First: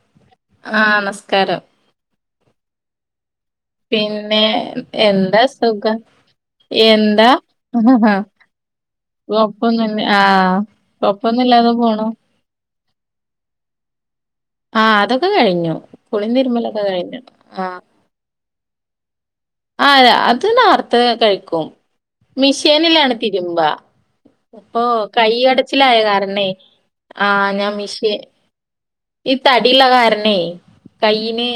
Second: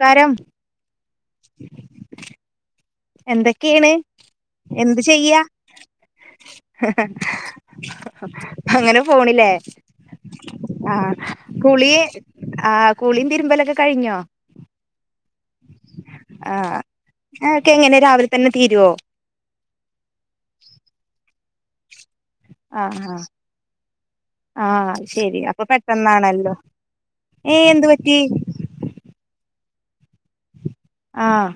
കാരം ആഹ് നമസ്കാരം [unintelligible] എന്തൊ പിന്നെ എന്താ സുഖം എന്താ അങ്ങനെ പോണില്ലേ ഒപ്പ ന്നെ ആഹ കൊപ്പന്നും ഇല്ലാതെ പോണ് ആഹ് കുളീം തിരുമ്പലൊക്കെ കഴിഞ്ഞോ ആഹ് അതൊക്കെ കഴിഞ്ഞു കുളീം തിരുമ്മലൊക്കെ കഴിഞ്ഞു ക്കെ ആഹ് എങ്ങനെ രാവിൽ തന്നെ തീരുമോ ആഹ് അത് നെർത്ത കഴിക്കും ആ ആ മിഷീനിലാണ് തിരുമ്പ ആ അപ്പൊ കൈ ശരി അപ്പൊ ടച്ചിലായ കാരണേ പെട്ടെന്നാണല്ലോ ആഹ് ഏ ഞാൻ എന്ത് മിഷ പറ്റി ഈ തടിള്ള കാരണേ ആ കൈന്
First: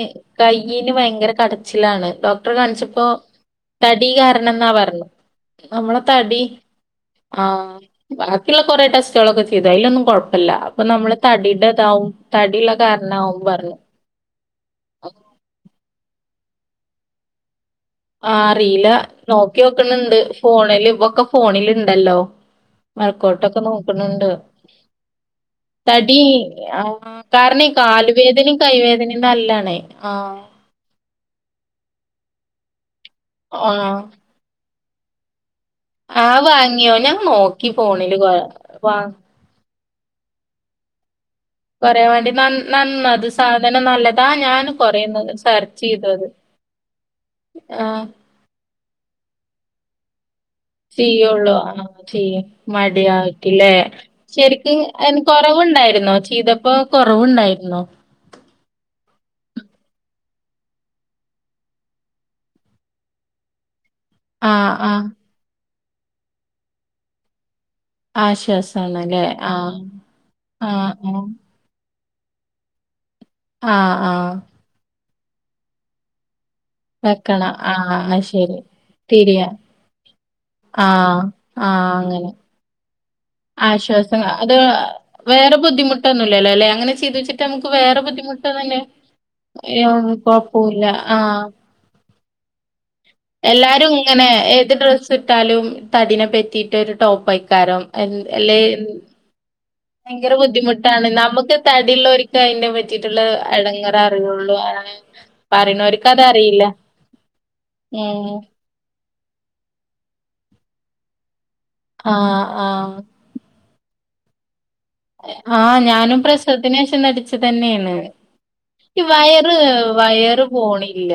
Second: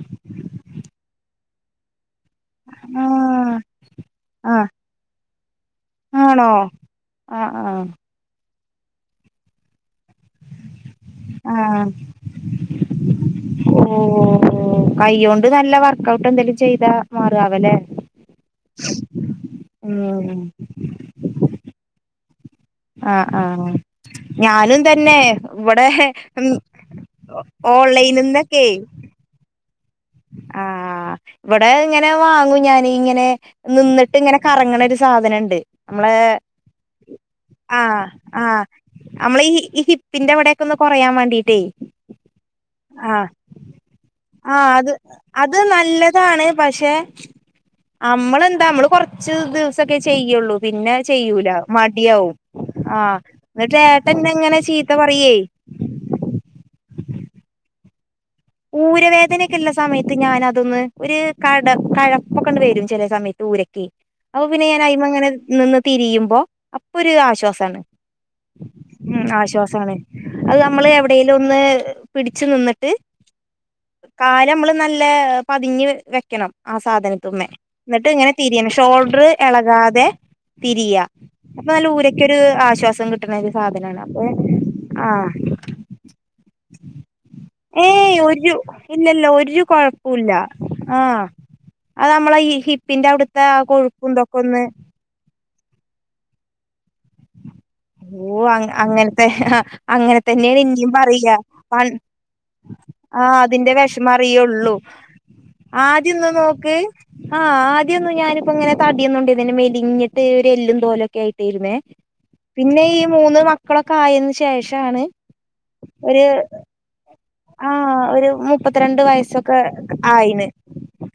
കൈന് ഭയങ്കര കടച്ചിലാണ് ഡോക് കാണിച്ചപ്പോ ആ തടി കാരണം ആ ന്നാ പറഞ്ഞു നമ്മളെ തടി ആഹ ആഹ് ആഹ ബാക്കിയുള്ള കുറെ ടെസ്റ്റുകളൊക്കെ ചെയ്തു അയ്ലൊന്നും കൊഴപ്പല്ല അപ്പൊ നമ്മള് ആ തടീട ഇതാവും ടിള്ള കാരണം ആവും പർഞ്ഞ് ഓഓ കൈ കൊണ്ട് നല്ല വർക്ക്ഔട്ട് എന്തേലും ചെയ്താ മാറാവല്ലേ ആ അറിയില്ല നോക്കി വോക്കണണ്ട് ഉം ഫോണില് പ്പോ ക്കെ ഫോണിൽ ഇണ്ടല്ലോ ആ ആ വർക്കോട്ടൊക്കെ നോക്കുന്നുണ്ട് ഞാനും തന്നെ ഇവിടെ തടി ആഹ് കാരണം കാലുവേദനിം ഓൺലൈനിന്നൊക്കെ കൈവേദനിം നല്ലാണ ആഹ് ആഹ് ഇവടെ ഇങ്ങനെ വാങ്ങൂ ഞാന് ഇങ്ങനെ ആഹ് നിന്നിട്ട് ഇങ്ങനെ കറങ്ങണ ഒരു സാധന്ണ്ട് നമ്മള് ആഹ് വാങ്ങിയോ? ഞാൻ നോക്കി ആഹ് ഫോണില് കൊ ആഹ് വാ നമ്മളി ഹി പ്പിന്റെവടെക്കൊന്ന് കൊറയാൻ വേണ്ടി കൊറയാൻ വേണ്ടി നന്ന നന്നത് സാധനം നല്ലതാ ഞാൻ ആഹ് അത് കൊറേ അത് സെർച്ചെയ്തു അത്. നല്ലതാണ് പഷേ ആഹ് അമ്മളെന്താ മ്മള് കൊറ ച്ച് ദിവസൊക്കെ ചെയ്യോള്ളൂ പിന്നെ ചെയ്യൂല ചെയ്യുള്ളൂ ആഹ് മടിയാവും ചെയ്യും ആഹ് എന്നിട്ട് എട്ടന്നങ്ങനെ കൊറവുണ്ടാരുന്നോ ചെയ്തപ്പോ കൊറവുണ്ടാരുന്നോ ഊരവേദനൊക്കെള്ള സമയത്ത് ഞാൻ അതൊന്ന് ഒരു കട കഴപ്പൊക്കണ്ട് വരും ചെല സമയ ഊരക്ക് അപ്പോ പിന്നെ ആഹ് ഞാൻ ആഹ് അയ്മ്മങ്ങനെ നിന്ന് തിരിയുമ്പോ അപ്പോരു ആശ്വാസാണ് ആശ്വാസാണല്ലേ ഉം ആഹ് ആശ്വാസവാണ് അത് നമ്മള് ആഹ് ആഹ് എവിടെലും ഒന്ന് പിടിച്ച് നിന്നിട്ട് ആഹ് ആഹ് കാലമ്മള് നല്ല പതിഞ്ഞ് വെക്കണം ആ സാധനത്ത്മേ വെക്കണം ആഹ് എന്നിട്ട് അത് ഇങ്ങനെ ശരി തിരിയണം ഷോൾഡർ തിരിയ എളകാതെ തിരിയാ ആഹ് അപ്പോ ആഹ് നല്ല അങ്ങനെ ഊരക്കൊരു ആശ്വാസം കിട്ടണ ഒരു സാധനണ് അപ്പോ ആഹ് ബുദ്ധിമുട്ടോന്നുല്ലല്ലോലേ അങ്ങനെ ചെയ് തിട്ട് നമുക്ക് വേറെ ഏയ് ബുദ്ധിമുട്ട് ഒരു തന്നെ ഇല്ലല്ല ഒരു [unintelligible] കൊഴപ്പുല്ല കൊഴപ്പുലാ ആഹ് അത് നമ്മളെ ഈ ഹിപ്പിന്റെ അവട് എല്ലാരും ഇങ്ങനെ ഏത് ഡ്രസ്സ് ഇട്ടാലും തടിനെ പറ്റിട്ട് ഒരു ടോപ്പയ്ക്കാരം ഓഹ്‌ അങ്ങൻ അങ്ങനത്തെ അങ്ങനെ ഭയങ്കര തന്നെയാണ് ഇന്നിം ബുദ്ധിമുട്ടാണ്. പറയാ നമുക്ക് തടിള്ളോര്ക്ക് അയിനെ പറ്റിയിട്ടുള്ള ആഹ് അതിന്റെ എടങ്ങേറ് വെഷമം അറിയുള്ളൂ. അറിയൊള്ളു അങ്ങനെ പറയണോര്ക്ക് ആദ്യൊന്നു അതറിയില്ല. നോക്ക് ആഹ്‌ ആദ്യോന്നു ഉം ഞാനിപ്പോ അങ്ങനെ തടി ഒന്നും ഇണ്ടായിരുന്നില്ല മെലിഞ്ഞിട്ട് ഒരു എല്ലും തോലും ഒക്കെ ആയിട്ടായിരുന്നേ ആഹ് പിന്നെ ആഹ് ഈ മൂന്ന് മക്കളൊക്കെ ആയതിന് ശേഷാണ് ആഹ് ഞാനും ഒരു പ്രസവത്തിനേഷം തടിച്ച് ആ ട്ടന്നെയാണ് ഒരു മുപ്പത്തിരണ്ട് വയറ് വയസ്സൊക്കെ ആയിന് വയറ് പോണില്ല.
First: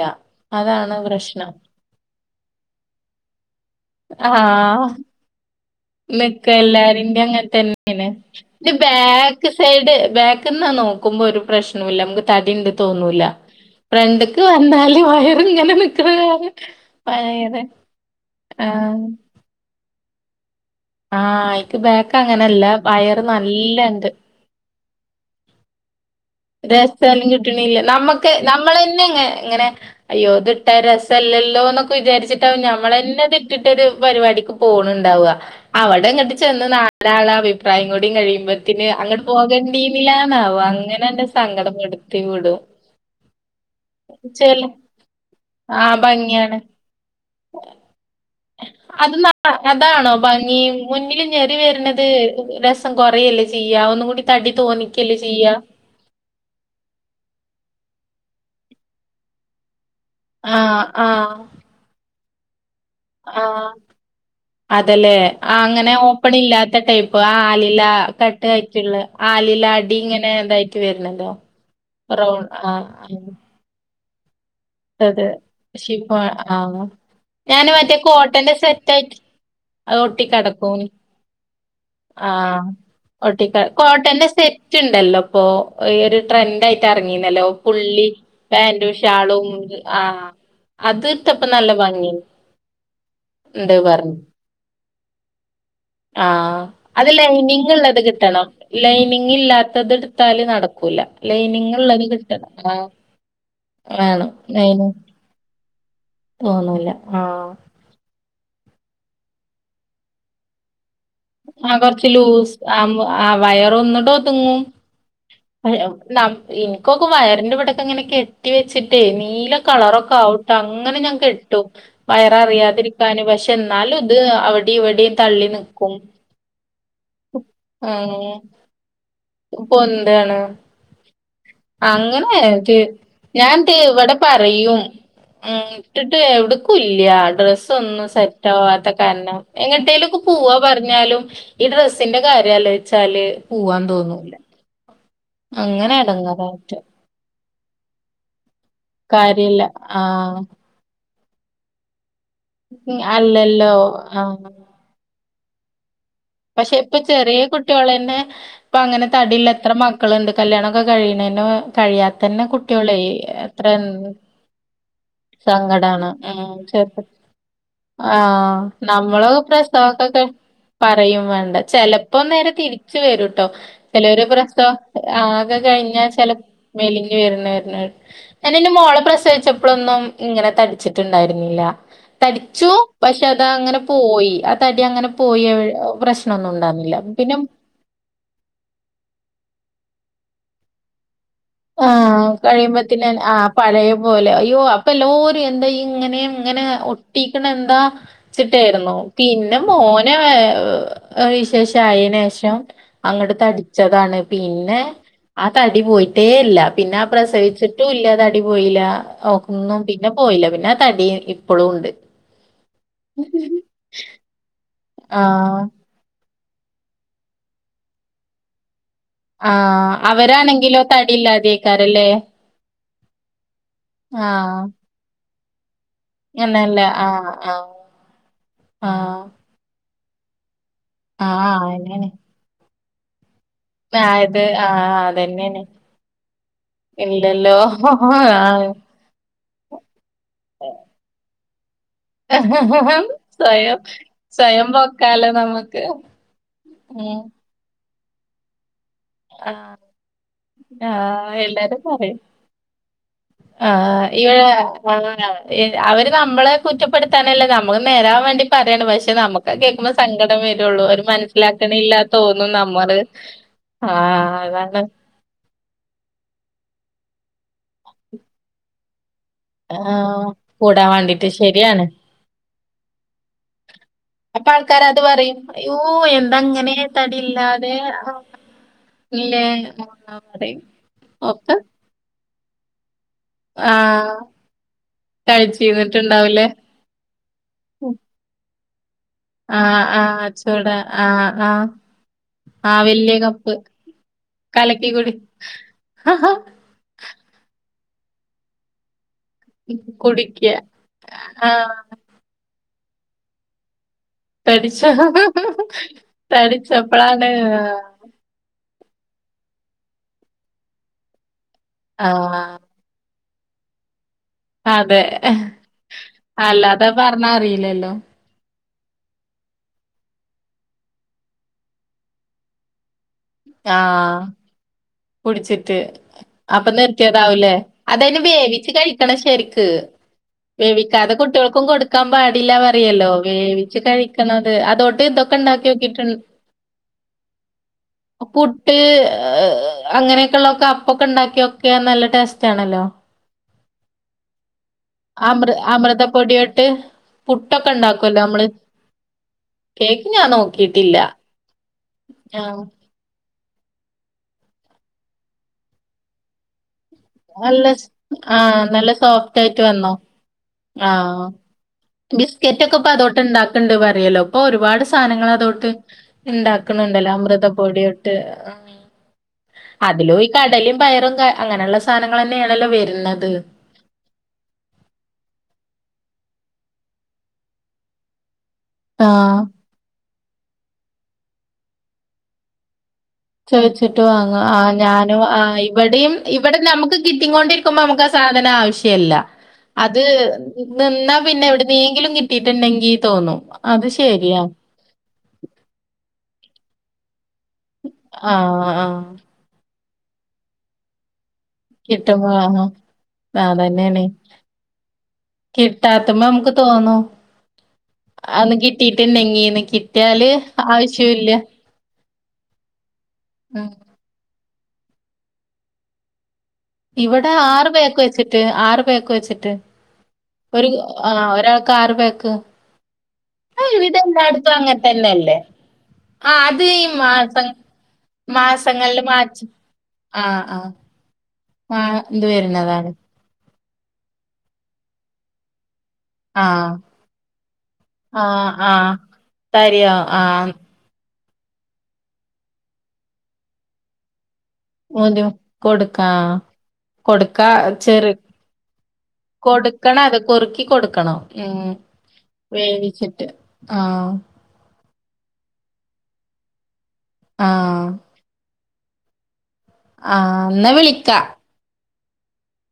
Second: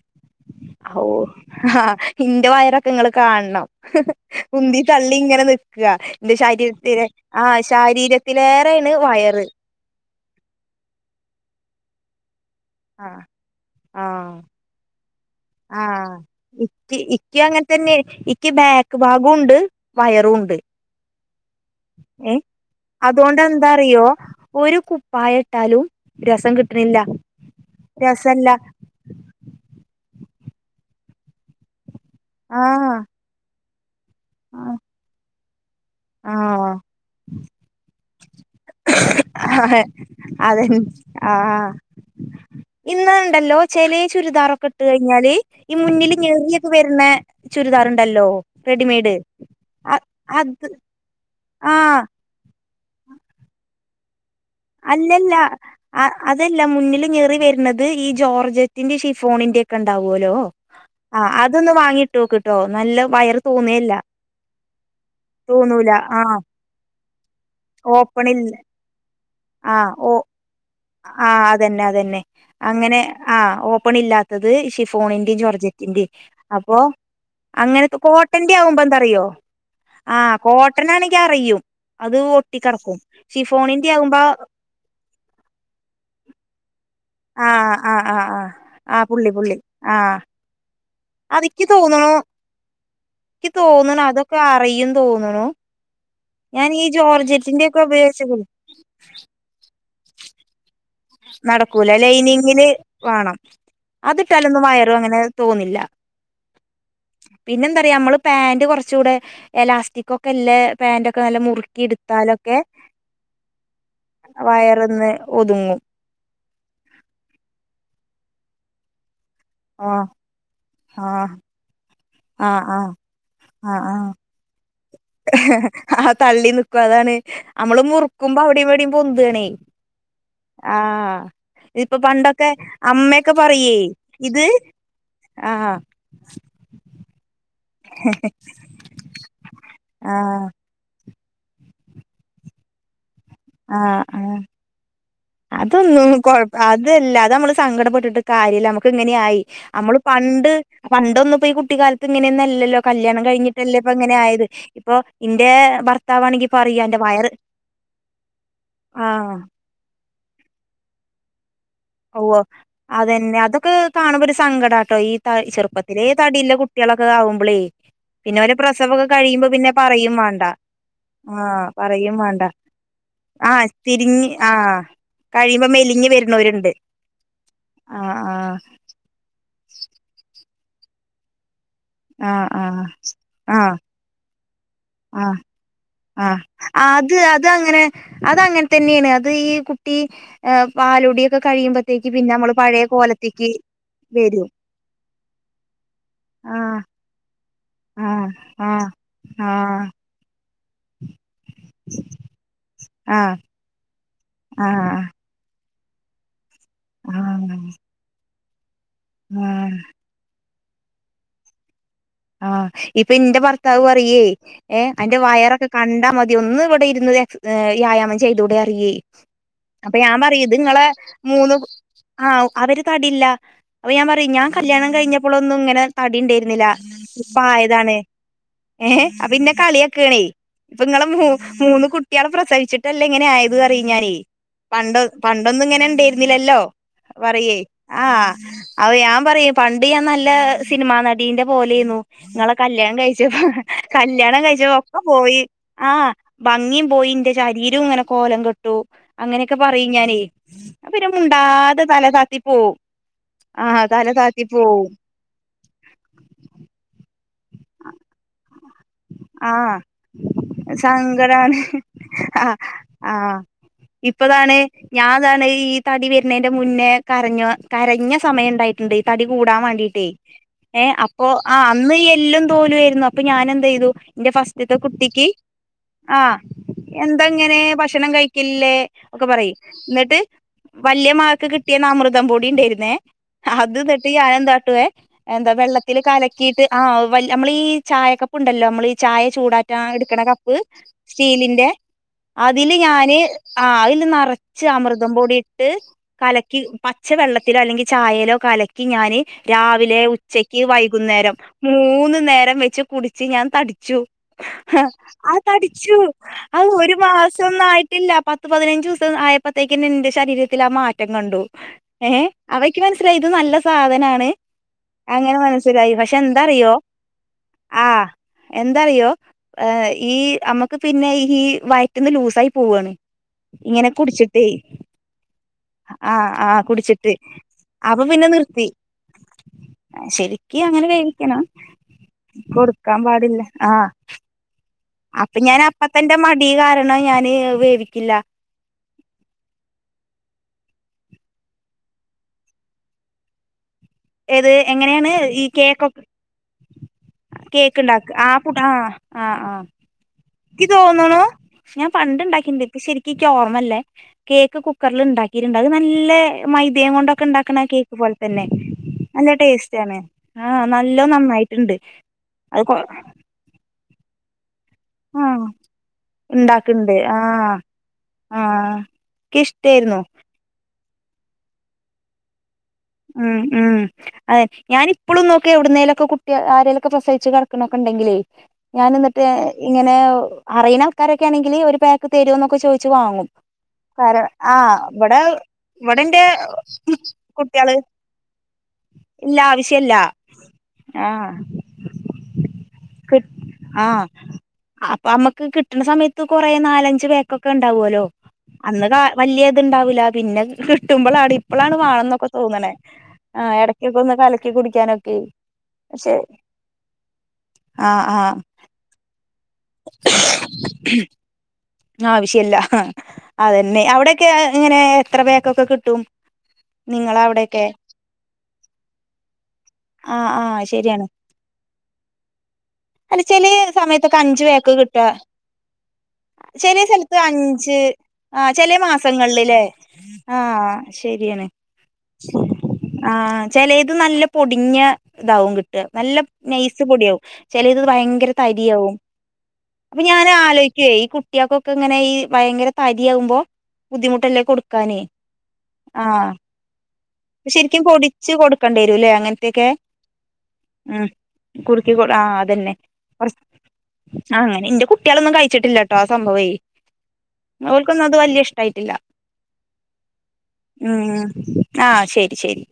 അതാണ് പ്രശ്നം ആഹ് ഇന്റെ വയറൊക്കെ ഇങ്ങള് കാണണം ഉന്തി ആഹ് തള്ളി ഇങ്ങനെ നി ക്കാ ഇന്റെ നിക്ക ശരീരത്തിന് എല്ലാരിന്റേം അങ്ങനെ ആഹ് തന്നേണ്. ഇത് ശാരീരത്തിലേറേണ് വയറ് ബാക്ക് സൈഡ് ബാക്ക്ന്ന് നോക്കുമ്പോ ഒരു പ്രശ്നോല്ല നമ്മക്ക് തടിണ്ട് ആഹ് തോന്നൂല്ല ഫ്രണ്ട്‌ക്ക് വന്നാല് വയ ആഹ്‌ ഇയ്ക്ക് ഇയ്ക്ക് വയറ് അങ്ങനെ തന്നെ ഇയ്ക്ക് ആഹ് ബാക്ക് ഭാഗോണ്ട് വയറൂവോണ്ട് ആഹ് ഇക്ക് ബാക്ക് ഏഹ്‌ അങ്ങനല്ല വയറ് അതോണ്ട് എന്താറിയോ നല്ലണ്ട് ഒരു കു പായട്ടാലും രസാലും കിട്ടണില്ല നമ്മക്ക് രസല്ല നമ്മളെ ന്നെ ഇങ്ങേ ഇങ്ങനെ അയ്യോ ഇത് ഇട്ടാ രസല്ലല്ലോ എന്നൊക്കെ വിചാരിച്ചിട്ടാവും ആഹ് ഞമ്മളെന്നെ ഇത് ഇട്ടിട്ടൊരു പരിപാടിക്ക് ആഹ് പോണുണ്ടാവാ അവടെ അങ്ങട്ട് ചെന്ന് ആഹ് നാലാളെ അഭിപ്രായം കൂടി കഴിയുമ്പത്തിന് അങ്ങട്ട് പോക ണ്ടിന്നില്ലാന്നാവും അതെ അങ്ങനണ്ട് സങ്കടപ്പെടുത്തി വിടും. ഇന്നാണ്ടല്ലോ ചെല ചെല ചുരിദാറൊക്കെ ഇട്ട് കഴിഞ്ഞാല് ഈ ആഹ് മുന്നില് ഭംഗിയാണ് ഞെറിയൊക്കെ വര്ണേ ചുരിദാറുണ്ടല്ലോ അത് റെഡിമെയ്ഡ് ന ആഹ് അതാണോ ഭംഗി അത് മുന്നില് ഞെറി ആഹ് വര്ണത് രസം കൊറയല്ലേ ചെയ്യാ ഒന്നും കൂടി തടി തോന്നിക്കല്ലേ അല്ലല്ല ചെയ്യാ അ അതല്ല മുന്നില് ഞെറി വര്ണത് ഈ ജോർജറ്റിന്റെ ഷിഫോണിന്റെ ക്കെണ്ടാവോലോ ആഹ് അതൊന്ന് വാങ്ങിട്ടോക്ക്ട്ടോ നല്ല വയറ് ആഹ് തോന്നേയില്ല അതല്ലേ ആ അങ്ങനെ ഓപ്പൺ ആഹ് ഇല്ലാത്ത ടൈപ്പ് ആ ആലില കട്ട് ഓപ്പണില്ല അയ് ട്ട്ള്ള ആലില ആഹ് അടി ഓ ഇങ്ങനെ ഇതായിട്ട് വര്ണതോ ആഹ് അതന്നെ അതന്നെ റൗൺ ആഹ്‌ അങ്ങനെ ആ ആഹ് ഓപ്പൺ ഇല്ലാത്തത് ഷിഫോണിന്റെ ജോർജറ്റിന്റെ ഷിഫോ അപ്പൊ ആഹ് ഞാന് മറ്റേ അങ്ങനത്തെ കോട്ടന്റെ ആവുമ്പോ സെറ്റ് ആയിട്ട് എന്താറിയോ അത് ഒട്ടി ആഹ്‌ കെടക്കും കോട്ടണാണെങ്കി അറിയും അത് ഒട്ടി ആഹ് കെടക്കും ഷിഫോണിൻ റ്റുണ്ടല്ലോ ഇപ്പോ ഈ ഒരു ട്രെൻഡ് ആയി ട്ട് എറങ്ങീന്നല്ലോ ആഹ് ആഹ് പുള്ളി ആഹ് ആഹ് പാൻ്റും ആഹ് പുള്ളി ഷാളും പുള്ളി ആഹ് ആഹ്‌ അത്ട്ടപ്പ അതിക്ക് നല്ല ഭംഗി തോന്നണു ക്ക് ഉണ്ട് തോന്നണു പറഞ്ഞു അതൊക്കെ അറിയും തോന്നുണു ആഹ്‌ അത് ലൈനിങ് ഒക്കെ ഇള്ളത് ഉപയോഗിച്ച കിട്ടണം ലൈനിങ് ഇല്ലാത്തത് എടുത്താല് നടക് നടക്കൂല ലൈനിങ്ങിന് ആഹ് വേണം വേണം അതിട്ടാലൊന്നും വയറ് അങ്ങനെ തോന്നില്ല തോന്നൂല്ല ആഹ്‌ പിന്നെന്താറിയോ നമ്മള് പാന്റ് കൊറച്ചൂടെ എലാസ്റ്റിക്കൊക്കെ ഇല്ലെ ആ കൊറച്ച് ലൂസ് ആവ്മ്പോ ആ വയറ് ഒന്നൂടൊതുങ്ങും വയറിന്ന് ഒതുങ്ങും ന ഇൻക്കൊക്കെ വയറിന്റെ ഇവിടൊക്കെ ഇങ്ങനെ കെട്ടി വെച്ചിട്ടേ നീല ആഹ് ക്കളറൊക്കെ ആവുട്ടോ അങ്ങനെ ഞാൻ ആഹ് കെട്ടും വയറ് ആഹ് ആഹ് അറിയാതിരിക്കാന് പക്ഷെ ആഹ് എന്നാലും ആഹ് ഇത് അവിടെയും ഇവിടെയും തള്ളി നിക്കും ആ തള്ളി നിക്കും അതാണ് അമ്മള് ആഹ് മുറുക്കുമ്പോ അവിടെം ഇവിടേം പൊന്ത്വാണേ പൊന്താണ് ആഹ്‌ ഇപ്പോ അങ്ങനെ പണ്ടൊക്കെ ഇത് അമ്മയൊക്കെ ഞാൻ ഇത് പറയേ ഇവിടെ ഇത് പറയും ഉം ആഹ്‌ ഇട്ടിട്ട് എവിട്ക്കും ഇല്യ ഡ്രസ് ഒന്നും സെറ്റാവാത്ത കാരണം എങ്ങട്ടേലൊക്കെ ആഹ് പോവാ ഞ്ഞാലും ഈ ഡ്രസ്സിന്റെ കാര്യം ആലോയ്ച്ചാല് ആഹ് ആഹ് അങ്ങനെ അതൊന്നും കൊയ എടങ്ങേറായിട്ട് അതല്ല അത് അമ്മള് സങ്കടപ്പെട്ടിട്ട് കാര്യല്ല അമ്മക്ക് ഇങ്ങനെയായി കാര്യല്ല അമ്മള് ആഹ് പണ്ട് പണ്ടൊന്നുംപ്പോ ഈ കുട്ടിക്കാലത്ത് ഇങ്ങനെയൊന്നല്ലല്ലോ കല്യാണം അല്ലല്ലോ കയിഞ്ഞിട്ടല്ലേ ഇപ്പ ഇങ്ങനെ ആയത് ആഹ് ഇപ്പോ ഇന്റെ ഭർത്താവാണെങ്കി പറയും അന്റെ വയറ് റ്റൊളെന്നെ ഇപ്പ അങ്ങനെ ആഹ് തടിയിള്ള എത്ര മക്കൾണ്ട് കല്യാണൊക്കെ കഴിയണേനു ഉവ്വ അതെന്നെ അതൊക്കെ കാണുമ്പോ ഒരു സങ്കടാട്ടോ ഈ ത ചെറുപ്പത്തിലേ സങ്കടാണ് ഉം തടീല്ലെ കു ചെറുപ്പ ട്ടികളൊക്കെ ആവുമ്പളെയ് ആഹ് നമ്മള് പ്രസവൊക്കൊ പറയും കയ് വേണ്ട പറയും വേണ്ട ആഹ് പറയും ചെലപ്പോ വേണ്ട നേരെ തിരിച്ചു വെരൂട്ടോ ആഹ് ചെലോര് തിരിഞ്ഞ് പ്രസവം ആഹ് ആകെ കഴിയുമ്പോ കഴ്ഞ്ഞാ മെലിഞ്ഞ് ചെലെ വരുന്നോരുണ്ട് മെലിഞ്ഞ് വെരണ്വെര്ണ് ആഹ് ഞാനെന്റെ മോളെ പ്രസവിച്ചപ്പളൊന്നും ഇങ്ങനെ തടിച്ചിട്ടുണ്ടായിരുന്നില്ല. ആഹ് തടിച്ചു ആഹ് പക്ഷെ അത ആഹ് അങ്ങനെ പോയി ആ തടി ആഹ് അങ്ങനെപോയി എവു ആഹ് ആത് അത് ങ്ങനെ അതങ്ങൻതന്നേണ് അത് ഈ കുട്ടി ഏ പാലുടി ആഹ് കഴിയുമ്പത്തിന് ആ പഴയെ പോലെ വരും അയ്യോ അപ്പ എല്ലാരും എന്താ ഇയ്യ് ഇങ്ങനെ ഇങ്ങനെ ആഹ് ഒട്ടിക്ക്ണെന്താ ആഹ് ആഹ് ച്ചിട്ടേര്ന്നു പിന്നെ ആഹ് മോനെ വിശേഷായേനേഷം അങ്ങട് ആഹ് തടിച്ചതാണ് പിന്നെ ആഹ് ആ തടിപോയിട്ടേ ഇല്ല പിന്നെ ആ ആഹ് പ്രസവിച്ചിട്ടുഇല്ല തടിപോയില്ല ആഹ് ഒന്നും പി ന്നെപോയില്ല പിന്നെ ആ തടി ഇപ്പളൂണ്ട്. ആഹ് ഇപ്പൊ ഇന്റെ ഭർത്താവ് പറയുയെയ് ഏ അന്റെ ആ വയറൊക്കെ കണ്ടാമതി ടി ഒന്ന് ഇവടെ ഇരുന്ന് ദേ വ്യായാമം ചെയ്തൂടെ അറിയെയ്. ആ അപ്പൊ ഞാൻ പറയും ഇത് അവരാണെങ്കിലോ ഇങ്ങളെ തടി മൂന്ന് ഇല്ലാതെക്കാരല്ലേ ആ അവര് തടില്ല. അത് ഞാൻ ആ പറയും ഞാൻ കല്യാണം കയിഞ്ഞ പ്പളൊന്നും ഇങ്ങനെ തടിണ്ടായിരുന്നില്ല. അങ്ങനല്ല ആ ഇപ്പ ആ അയതാണ്. ആ ഏഹ് അപ്പന്നെ കളിയാ ക്കണ് ഇപ്പ ഇങ്ങടെ ആ മൂന്ന് അങ്ങനെ കുട്ടിയാളെ പ്രസവിച്ചിട്ടല്ലെ ഇങ്ങനെ ആയ ത് പറയു ഞാനേ. ആയത് ആഹ് പണ്ടൊ അതന്നെയാണ് പണ്ടൊന്നും ഇങ്ങനെ ഇണ്ടായിരുന്നില്ലല്ലോ? പറയുയെ ആഹ് അപ്പോ ഞാൻ പറയും പണ്ട് ഞാൻ നല്ല സിനിമാനടീന്റെ പോലെയിന്നു. ഇങ്ങളെ കല്യാണം കഴിച്ചപ്പോ. സ്വയം കല്യാണം സ്വയം കഴിച്ചപ്പോ പൊക്കാലോ ഒക്കെപോയി. നമുക്ക് ആഹ് ഭംഗി പോയി ഉം ഇന്റെ ശരീരം ഇങ്ങനെ കോലംകെട് ട്ടു അങ്ങനെക്കെ ആഹ് പറയും ഞാനെ. അപ്പ പിന്നെ ആഹ് മുണ്ടാതെ തലതാത്തി പോവും. ആഹ് തല താത്തി പോവും [unintelligible] ഏ അവര് നമ്മളെ കുറ്റപ്പെടുത്താനല്ല നമ്മള് നേരാവാൻവേണ്ടി പറയാണ്. പക്ഷെ നമ്മക്കത് ആഹ് കേക്കുമ്പോ സങ്കടം വെരൊള്ളൂ അവര് സങ്കടാണ് മനസ്സിലാക്കണ്ല്ല തോന്നും ആഹ് നമ്മള് ആഹ് ആഹ് ഇപ്പതാണ്. അതാണ് ഞാനാതാണ് ഈ തടി വെര്നെന്റെ മുന്നേ കരഞ്ഞു കരഞ്ഞ സമയംഇണ്ടായിട്ടുണ്ട് ഈ തടി കൂടാൻ വാണ്ടീട്ടേ. ആഹ് കൂടാൻ ഏഹ് അപ്പൊ വേണ്ടിട്ട് ആ ശരിയാണ് അന്ന് എല്ലും തോലുവേയിരുന്നു അപ്പൊ ഞാനെന്തെയ് തു ഇന്റെ അപ്പൊ ഫസ്റ്റ്ത്തെ ആൾക്കാര് അത് കുട്ടിക്ക് പറയും അയ്യോ ആ എന്താ അങ്ങനെ എന്തങ്ങനെ തടിയില്ലാതെ ആ, ഭക്ഷണം കഴിക്കില്ലേ ഒക്കെ ഇല്ലേ പറയിം ആ, എന്നിട്ട് പറയും വല്ല്യാ മകക്ക് ഒക്കെ കിട്ടിയെന്നെ അമൃതംപൊടി ഇണ്ടര്ന്നെ ആ അത് എന്നിട്ട് ഞാനെന്താട്ടുവെ എന്താ വെള്ളത്തില് കഴിച്ചിരുന്നിട്ടുണ്ടാവൂലേ കലക്കിയിട്ട് ആഹ് വല്ല് നമ്മളീ ഈ ചായക്കപ്പ്ണ്ടല്ലോ നമ്മൾ ഈ ചായ ആ ചൂടാറ്റാൻ ആ എടുക്ക്ണ കപ്പ് അച്ചൂട ആ ആ സ്റ്റീലിന്റെ ആ അതില് വല്യ ഞാന് കപ്പ് ആ അയ്ല് നെറച്ച് കലക്കി കുടി അമൃതംപൊടി ഇട്ട് കലക്കി പച്ച വെള്ളത്തിലോ അല്ലെങ്കിൽ ചായെലോ കല ക്കി ഞാന് രാവിലെ കുടിക്ക ഉച്ചക്ക് വൈകുന്നേരം ആ മൂന്ന് നേരം വെച്ച് ച്ച് ഞാൻ തടിച്ചു. തടിച്ച ഹാ തടിച്ചു അ ഒരു തടിച്ചപ്പോഴാണ് മാസൊന്നും ആയിട്ടില്ല പത്ത് പത്ത് പതിനഞ്ചൂസം ആയപ്പോത്തേക്ക് എന്റെ ശരീരത്തില് ആ മാറ്റം കണ്ടു. ആ ഏഹ് അവ എനിക്ക് മനസ്സിലായി ഇത് നല്ല സാധനാണ്. അതെ അങ്ങനെ മനസ്സിലായി. പക്ഷെ എന്തറിയോ? വർന്ന അറിയില്ലല്ലോ? എന്താറിയോ ഏ ഈ അമ്മക്ക് പിന്നെ ഈ വയറ്റിന്ന് ലൂസായി പോവാണ് ആ ഇങ്ങനെ കുടിച്ചിട്ടേ. കുടിച്ചിട്ട് ആഹ് ആഹ് അപ്പ കുടിച്ചിട്ട് നിർത്തിയതാവൂലേ. അപ്പൊ അതയിന് പിന്നെ നിർത്തി വേവിച്ച് കഴിക്കണം ശരിക്ക്. ശരിക്ക് അങ്ങനെ വേവിക്കാതെ വേവിക്കണം കുട്ടിയോള്ക്ക്‌ ക്കാം പാടില്ല കൊടുക്കാൻ പറയല്ലോ പാടില്ല വേവിച്ച് ആഹ് കഴിക്കണത്. അതോട്ട് ഇതൊക്കെണ്ടാക്കി വെക്കല് എന്റെ മടി കാരണം ഞാന് വേവിക്കില്ല. ട്ട് അങ്ങനെയൊക്കെയുള്ളക്കെ അപ്പൊക്കെ ഉണ്ടാക്കിയക്കെ നല്ല ടേസ്റ്റ് ആണല്ലോ. ഏത് എങ്ങനെയാണ് ഈ അമൃ കേക്കൊക്കെ അമൃതപ്പൊടിയോട്ട് പുട്ടൊക്കെ കേക്ക് ഉണ്ടാക്ക [unintelligible] കേക്കിനാന്നോ ക്ക് തോന്നുണു ഞാൻ പണ്ട് ഇണ്ടാക്കിണ്ട് ഇപ്പ ശരിക്ക്‌ ക്ക് ഓർമ്മല്ലേ കേക്ക് കുക്കറിൽ ഇണ്ടാക്കിയിട്ടുണ്ട്. അത് നല്ല മൈദെ കൊണ്ട ക്കെ ഉണ്ടാക്കുണ നല്ല സ്- കേക്ക് പോലെ ആ തന്നെ. നല്ല സോഫ്റ്റ് ആയിട്ട് ടേസ്റ്റ് വന്നോ ആണ്. ആഹ ആ നല്ലോ നന്നായിട്ടിണ്ട് അത് കൊ ണ്ട് പറയല്ലോ. ഇപ്പ ഒരുപാട് സ് ആഹ് സാധങ്ങളെതൊട്ട് ഇണ്ടാക്ക്ണ്ട് ഇണ്ടാക്കണണ്ടല്ലോ അമൃതപൊടിയൊട്ട് ക്ക്‌ ഈഷ്ടായിരുന്നു. കടലേം പയറൊക്കെ അങ്ങനുള്ള സാധനങ്ങളാണല്ലോ വ.. ഉം ഉം അതെ ഞാനിപ്പളും നോക്കെ എവിടുന്നേലൊക്കെ കുട്ടി ആരെലൊക്കെ പ്രസവിച്ചു കിടക്കണൊക്കെ ഉണ്ടെങ്കിലേ ഞാൻ ആ എന്നിട്ട് ഇങ്ങനെ അറിയണ ആൾക്കാരൊക്കാണെങ്കില് ഒരു പാക്ക് തരുവൊന്ന് ചോദിച്ച് വാങ്ങും ചോദിച്ചിട്ടു കാര വാങ്ങ ആഹ് ഇവടെ ഞാനും ആഹ് ഇവിടിം ഇവടെന്റെ ഇവിടെ നമ്മുക്ക് കിട്ടി കുട്ട്യാള് കൊണ്ടിരിക്കണ... [unintelligible] നമ്മുക്ക് ആ സാധനം ആവശ്യം ഇല്ല അത് നിന്നാ ആഹ് പിന്നെ എവിടെന്നെങ്കിലും കിട്ടിയിട്ടുണ്ടെങ്കി തോന്നും അത് ശെരിയാ അപ്പ നമ്മക്ക് കിട്ടണ സമയത്ത് കൊറേ നാലഞ്ച് പേര്. ഒക്കെ ഉണ്ടാവുല്ലോ ആഹ് ആഹ് അന്നരം വലിയ ഇത് ഉണ്ടാവൂല്ല പിന്നെ കിട്ടുമ്പോൾ ഇപ്പളാണ് വാണന്നൊക്കെ കിട്ടുമ്പോ വാങ്ങും. തോന്നണേ ആഹ് എടക്കൊക്കെ അതന്നെയാണ്. ഒന്ന് കലക്കി കുടിക്കാനൊക്കെ പക്ഷെ കിട്ടാത്തുമ്പോ നമുക്ക് ആഹ് ആഹ് കിട്ടീട്ടുണ്ടെങ്ങീന്ന് കിട്ടിയാല് ആവശ്യം ഇല്ല ആവശ്യം ഇല്ല. ഉം. അതന്നെ അവിടെക്കെ ഇങ്ങനെ എത്ര [unintelligible] കിട്ടും നിങ്ങള ഇവിടെ അവിടെയൊക്കെ ആറു ബേക്ക് വച്ചിട്ട് ആറ് ബേക്ക് വച്ചിട്ട് ആഹ് ആഹ് ഒരു ശരിയാണ് ആഹ് ഒരാൾക്ക് ആറ്പാക്ക് അല്ല ചില സമയത്തൊക്കെ അഞ്ചു പാക്ക് അങ്ങനെ കിട്ടാ തന്നെയല്ലേ? ആ അത് ചില ഈ സ്ഥലത്ത് മാസം അഞ്ച് ആഹ് ചില മാസങ്ങളില് മാച്ച് മാസങ്ങളില്ലേ ആഹ് ശരിയാണ് ആഹ് [unintelligible] വരുന്നത ആഹ് ചിലത് നല്ല പൊടിഞ്ഞ് ഇതാവും കിട്ടും നല്ല ആ നൈസ് പൊടിയാവും ചിലത് ആ ഭയങ്കര ആ തരിയാവും തരിയോ അപ്പ ആ ഞാന് ആലോചിക്കുവേ ഈ കുട്ടികൾകൊക്കെ ഇങ്ങനെ ഈ ഭയങ്കര തരിയാകുമ്പോ ബുദ്ധിമുട്ടല്ലേ കൊടു... [unintelligible] കൊടുക്കാം ശരിക്കും പൊടിച്ച് കൊടുക്കേണ്ടി വരും ഇല്ലേ അങ്ങനത്തെക്കെ കൊടുക്കണ അത് കുറുക്കി ഉം കൊടുക്കണം ഉം കുറുക്കി ആഹ് അതന്നെ വേവിച്ചിട്ട് ആ അങ്ങനെ എന്റെ കുട്ടികളൊന്നും കഴിച്ചിട്ടില്ലട്ടോ ആ സംഭവേ ആ ഓല്ക്കൊന്നും അത് വല്ല്യ ഇഷ്ടായിട്ടില്ല ആ എന്നാ ഉം വിളിക്കാ ഉം ആഹ് ശരി ശരി